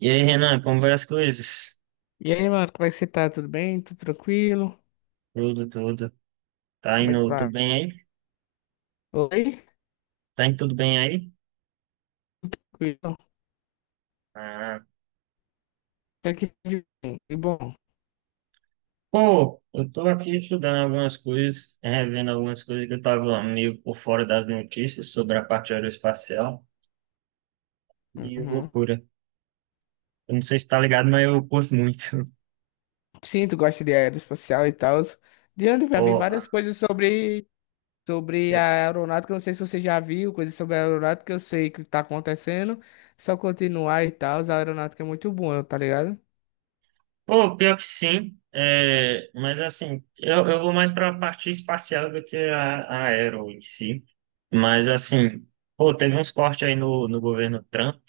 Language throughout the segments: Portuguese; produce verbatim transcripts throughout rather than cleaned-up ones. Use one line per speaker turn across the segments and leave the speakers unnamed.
E aí, Renan, como vai as coisas?
E aí, mano, como é que você tá? Tudo bem? Tudo tranquilo?
Tudo, tudo. Tá
Como é que
indo tudo
vai?
bem aí?
Oi?
Tá indo tudo bem aí?
Tranquilo?
Ah,
Até que de bem. E bom.
pô, eu tô aqui estudando algumas coisas, revendo algumas coisas que eu tava meio por fora das notícias sobre a parte aeroespacial e é
Uhum.
loucura. Eu não sei se tá ligado, mas eu curto muito.
Sim, tu gosta de aeroespacial e tal. De onde eu já vi várias
Porra.
coisas sobre, sobre
Eu-
a aeronáutica. Eu Não sei se você já viu coisas sobre a aeronáutica. Eu sei que tá acontecendo. Só continuar e tal. A aeronáutica é muito boa, tá ligado?
Pô, pior que sim, é, mas assim, eu, eu vou mais pra parte espacial do que a, a aero em si. Mas assim, pô, teve uns cortes aí no, no governo Trump.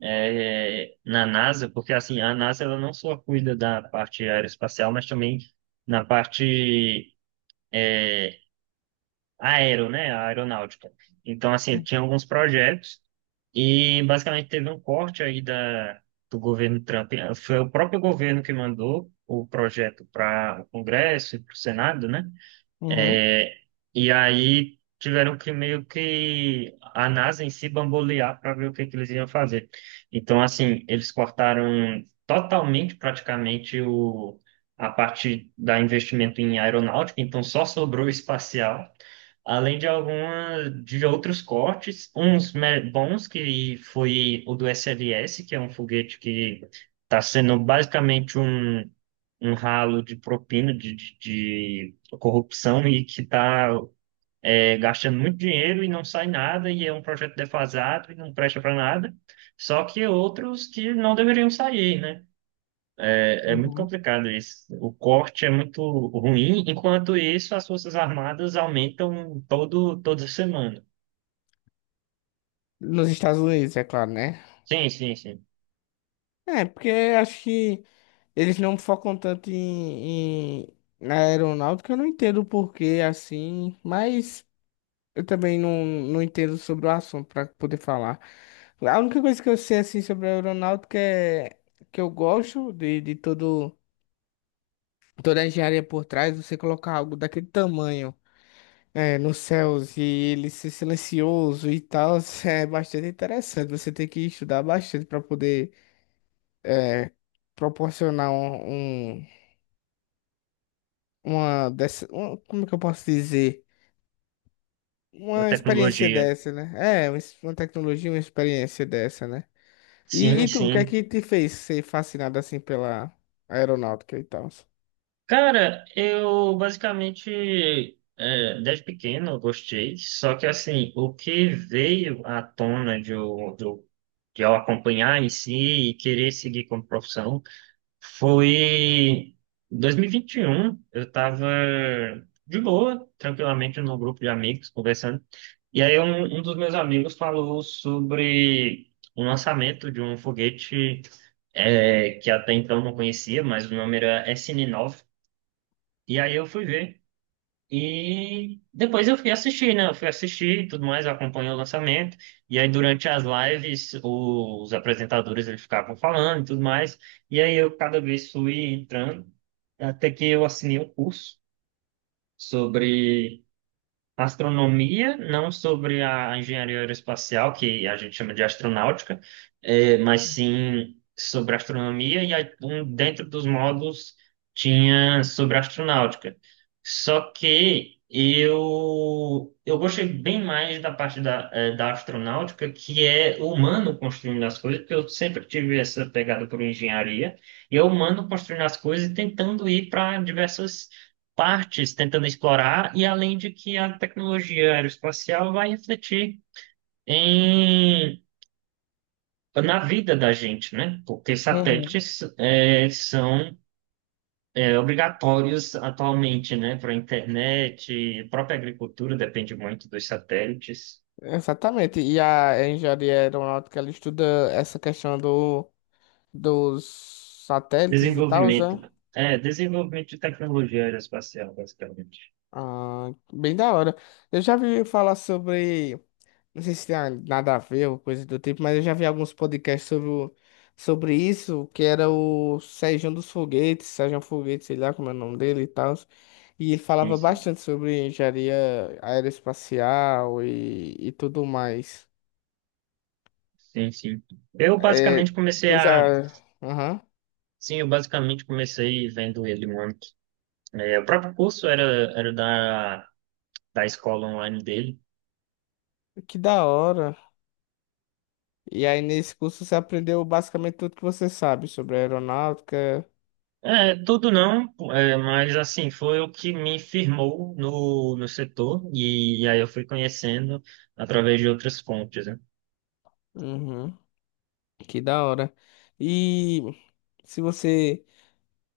é, Na NASA, porque assim, a NASA ela não só cuida da parte aeroespacial, mas também na parte é, aero, né, a aeronáutica. Então, assim, tinha alguns projetos e basicamente teve um corte aí da, do governo Trump. Foi o próprio governo que mandou o projeto para o Congresso e para o Senado, né?
Uhum.
É, e aí tiveram que meio que a NASA em si bambolear para ver o que, que eles iam fazer. Então, assim, eles cortaram totalmente, praticamente, o, a parte da investimento em aeronáutica, então só sobrou espacial, além de algumas de outros cortes, uns me- bons, que foi o do S L S, que é um foguete que está sendo basicamente um, um ralo de propina de, de corrupção e que está gastando muito dinheiro e não sai nada, e é um projeto defasado e não presta para nada. Só que outros que não deveriam sair, né? É, é muito
Uhum.
complicado isso. O corte é muito ruim, enquanto isso, as Forças Armadas aumentam todo, toda semana.
Nos Estados Unidos, é claro, né?
Sim, sim, sim.
É, porque acho que. Eles não focam tanto em, em- na aeronáutica, eu não entendo o porquê assim, mas eu também não, não entendo sobre o assunto para poder falar. A única coisa que eu sei assim sobre a aeronáutica é que eu gosto de, de todo, toda a engenharia por trás, você colocar algo daquele tamanho é, nos céus e ele ser silencioso e tal, é bastante interessante. Você tem que estudar bastante para poder é, proporcionar um, um uma dessa, uma- como é que eu posso dizer?
A
Uma experiência
tecnologia.
dessa, né? É, uma es- uma tecnologia, uma experiência dessa, né? E,
Sim,
e tu, o que é
sim.
que te fez ser fascinado assim pela aeronáutica e tal?
Cara, eu basicamente, é, desde pequeno, eu gostei, só que assim, o que veio à tona de eu, de eu, de eu acompanhar em si e querer seguir como profissão foi em dois mil e vinte e um. Eu estava de boa, tranquilamente, num grupo de amigos conversando, e aí um, um dos meus amigos falou sobre o lançamento de um foguete é, que até então eu não conhecia, mas o nome era S N nove. E aí eu fui ver. E depois eu fui assistir, né? Eu fui assistir e tudo mais, eu acompanhei o lançamento. E aí durante as lives, o- os apresentadores eles ficavam falando e tudo mais. E aí eu cada vez fui entrando, até que eu assinei um curso sobre astronomia, não sobre a engenharia aeroespacial, que a gente chama de astronáutica, eh, mas sim sobre astronomia, e aí, um, dentro dos módulos tinha sobre astronáutica. Só que eu, eu gostei bem mais da parte da, eh, da astronáutica, que é o humano construindo as coisas, porque eu sempre tive essa pegada por engenharia, e é o humano construindo as coisas e tentando ir para diversas partes tentando explorar, e além de que a tecnologia aeroespacial vai refletir em, na vida da gente, né? Porque
Uhum.
satélites é, são é, obrigatórios atualmente, né? Para a internet, a própria agricultura depende muito dos satélites,
Exatamente. E a engenharia aeronáutica, ela estuda essa questão do, dos satélites e tal,
desenvolvimento,
né?
é, desenvolvimento de tecnologia aeroespacial, basicamente.
Ah, bem da hora. Eu já vi falar sobre. Não sei se tem a- nada a ver ou coisa do tipo, mas eu já vi alguns podcasts sobre, o- sobre isso, que era o Sérgio dos Foguetes, Sérgio Foguetes, sei lá como é o nome dele e tal. E ele
Sim,
falava
sim.
bastante sobre engenharia aeroespacial e, e tudo mais.
Sim, sim. Eu
É,
basicamente comecei
eu
a.
já. Aham,
Sim, eu basicamente comecei vendo ele muito. É, o próprio curso era, era da, da escola online dele.
que da hora. E aí nesse curso você aprendeu basicamente tudo que você sabe sobre aeronáutica.
É, tudo não, é, mas assim, foi o que me firmou no, no setor e, aí eu fui conhecendo através de outras fontes, né?
Uhum, que da hora. E se você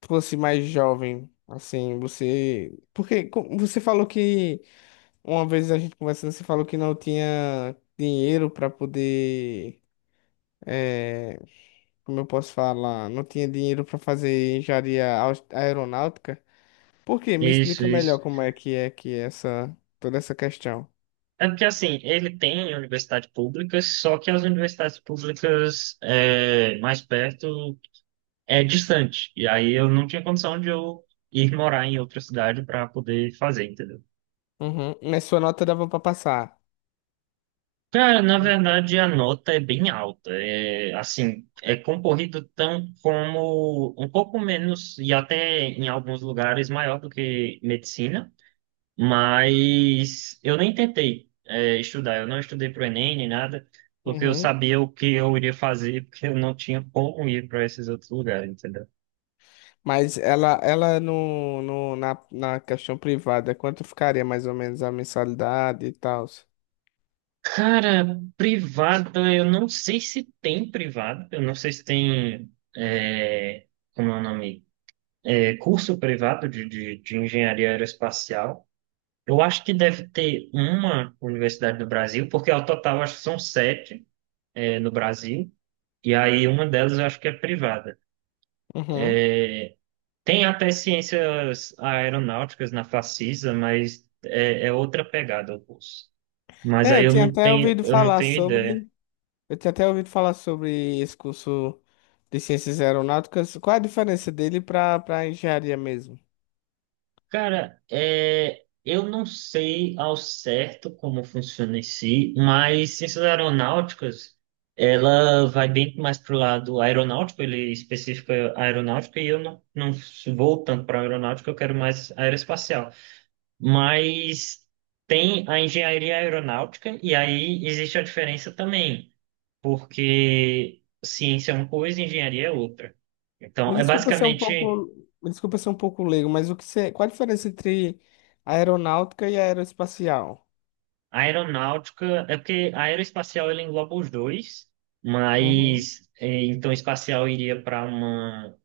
fosse mais jovem, assim, você. Porque co- você falou que uma vez a gente conversando, você falou que não tinha dinheiro para poder. é, Como eu posso falar? Não tinha dinheiro para fazer engenharia aus- aeronáutica. Por quê? Me
Isso,
explica
isso.
melhor como é que é que é essa toda essa questão.
É porque assim, ele tem universidade pública, só que as universidades públicas é, mais perto é distante. E aí eu não tinha condição de eu ir morar em outra cidade para poder fazer, entendeu?
Uhum. Mas sua nota dava para passar.
Cara, na verdade a nota é bem alta. É, assim, é concorrido tão como um pouco menos e até em alguns lugares maior do que medicina, mas eu nem tentei é, estudar. Eu não estudei para o Enem nem nada, porque eu
Uhum.
sabia o que eu iria fazer, porque eu não tinha como ir para esses outros lugares, entendeu?
Mas ela, ela no, no, na, na questão privada, quanto ficaria mais ou menos a mensalidade e tal?
Cara, privada, eu não sei se tem privada, eu não sei se tem, é, como é o nome? É, curso privado de, de, de engenharia aeroespacial. Eu acho que deve ter uma universidade no Brasil, porque ao total acho que são sete, é, no Brasil, e aí uma delas eu acho que é privada. Tem até ciências aeronáuticas na Facisa, mas é, é outra pegada o curso. Mas
É,
aí
eu
eu
tinha
não
até
tenho,
ouvido
eu não
falar
tenho
sobre.
ideia.
Eu tinha até ouvido falar sobre esse curso de ciências aeronáuticas. Qual a diferença dele para para engenharia mesmo?
Cara, é, eu não sei ao certo como funciona em si, mas ciências aeronáuticas, ela vai bem mais para o lado aeronáutico, ele especifica aeronáutica, e eu não, não vou tanto para aeronáutica, eu quero mais aeroespacial. Mas tem a engenharia aeronáutica, e aí existe a diferença também, porque ciência é uma coisa e engenharia é outra.
Me
Então, é
desculpa ser um
basicamente.
pouco, me desculpa ser um pouco leigo, mas o que você, qual a diferença entre aeronáutica e aeroespacial?
A aeronáutica, é porque a aeroespacial ela engloba os dois,
Uhum,
mas eh, então espacial iria para uma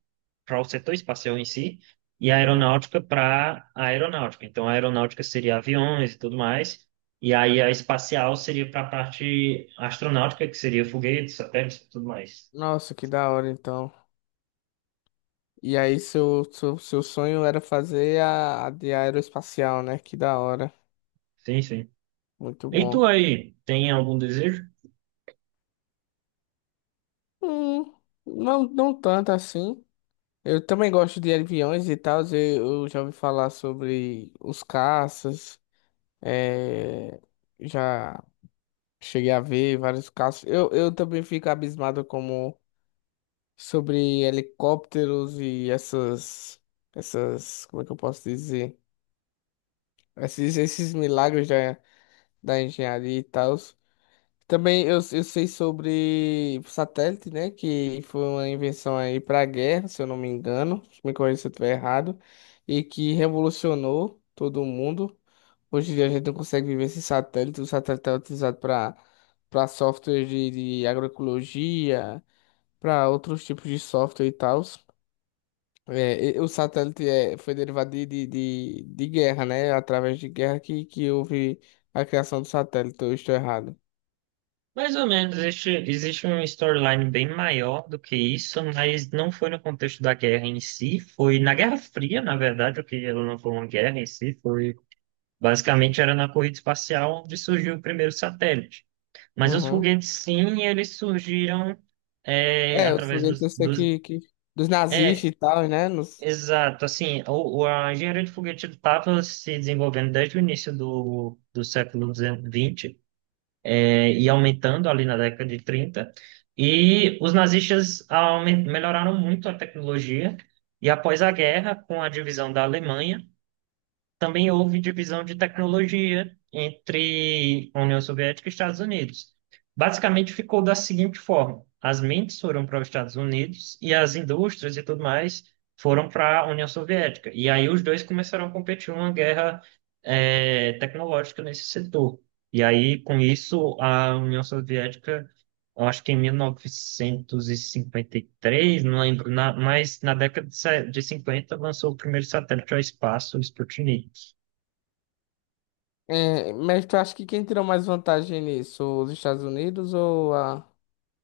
para o setor espacial em si e a
uhum.
aeronáutica para a aeronáutica. Então a aeronáutica seria aviões e tudo mais, e aí a espacial seria para a parte astronáutica, que seria foguetes, satélites e tudo mais.
Nossa, que da hora então. E aí seu, seu, seu sonho era fazer a, a de aeroespacial, né? Que da hora.
Sim, sim.
Muito
E tu
bom.
aí, tem algum desejo?
Hum, não, não tanto assim. Eu também gosto de aviões e tal. Eu, eu já ouvi falar sobre os caças. é, já cheguei a ver vários caças. Eu, eu também fico abismado como sobre helicópteros e essas, essas, como é que eu posso dizer? Esses, esses milagres da, da engenharia e tal. Também eu, eu sei sobre satélite, né? Que foi uma invenção aí para guerra, se eu não me engano. Me corrija se eu estiver errado. E que revolucionou todo mundo. Hoje em dia a gente não consegue viver sem satélite. O satélite é utilizado para para software de, de agroecologia, para outros tipos de software e tal. É, e- o satélite é, foi derivado de, de, de, de guerra, né? Através de guerra que, que houve a criação do satélite. Eu estou errado.
Mais ou menos, existe, existe uma storyline bem maior do que isso, mas não foi no contexto da guerra em si, foi na Guerra Fria, na verdade, o que ela não foi uma guerra em si, foi basicamente era na corrida espacial onde surgiu o primeiro satélite. Mas os
Uhum.
foguetes, sim, eles surgiram é,
É, os
através
foguetes
dos,
eu sei
dos...
que, que dos
É,
nazistas e tal, né? Nos,
exato, assim, o, o- a engenharia de foguete estava se desenvolvendo desde o início do, do século vinte é, e aumentando ali na década de trinta. E os nazistas aumen- melhoraram muito a tecnologia, e após a guerra, com a divisão da Alemanha, também houve divisão de tecnologia entre a União Soviética e Estados Unidos. Basicamente ficou da seguinte forma: as mentes foram para os Estados Unidos e as indústrias e tudo mais foram para a União Soviética. E aí os dois começaram a competir uma guerra eh, tecnológica nesse setor. E aí com isso a União Soviética, eu acho que em mil novecentos e cinquenta e três, não lembro, na- mas na década de se- de cinquenta lançou o primeiro satélite ao espaço, o Sputnik.
é, mas tu acha que quem tirou mais vantagem nisso? Os Estados Unidos ou a,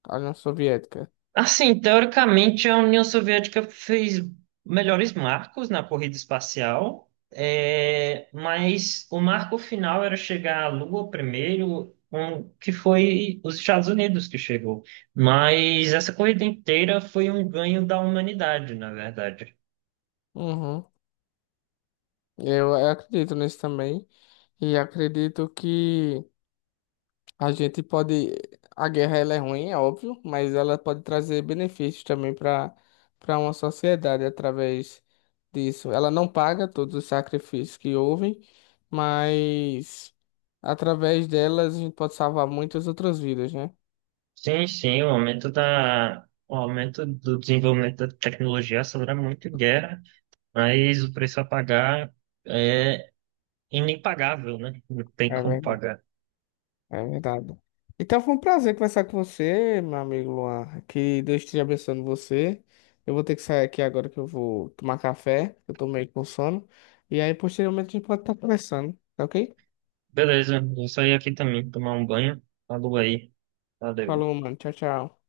a União Soviética?
Assim, teoricamente, a União Soviética fez melhores marcos na corrida espacial, é, mas o marco final era chegar à Lua primeiro, um, que foi os Estados Unidos que chegou. Mas essa corrida inteira foi um ganho da humanidade, na verdade.
Uhum. Eu, eu acredito nisso também. E acredito que a gente pode. A guerra ela é ruim, é óbvio, mas ela pode trazer benefícios também para para uma sociedade através disso. Ela não paga todos os sacrifícios que houve, mas através delas a gente pode salvar muitas outras vidas, né?
Sim, sim, o aumento da, o aumento do desenvolvimento da tecnologia acelera muito guerra, mas o preço a pagar é inimpagável, né? Não tem
É
como
verdade,
pagar.
é verdade. Então foi um prazer conversar com você, meu amigo Luan. Que Deus esteja abençoando você. Eu vou ter que sair aqui agora que eu vou tomar café. Eu tô meio com sono. E aí, posteriormente, a gente pode estar conversando, tá ok?
Beleza, vou sair aqui também, tomar um banho. Falou aí. Valeu.
Falou, mano. Tchau, tchau.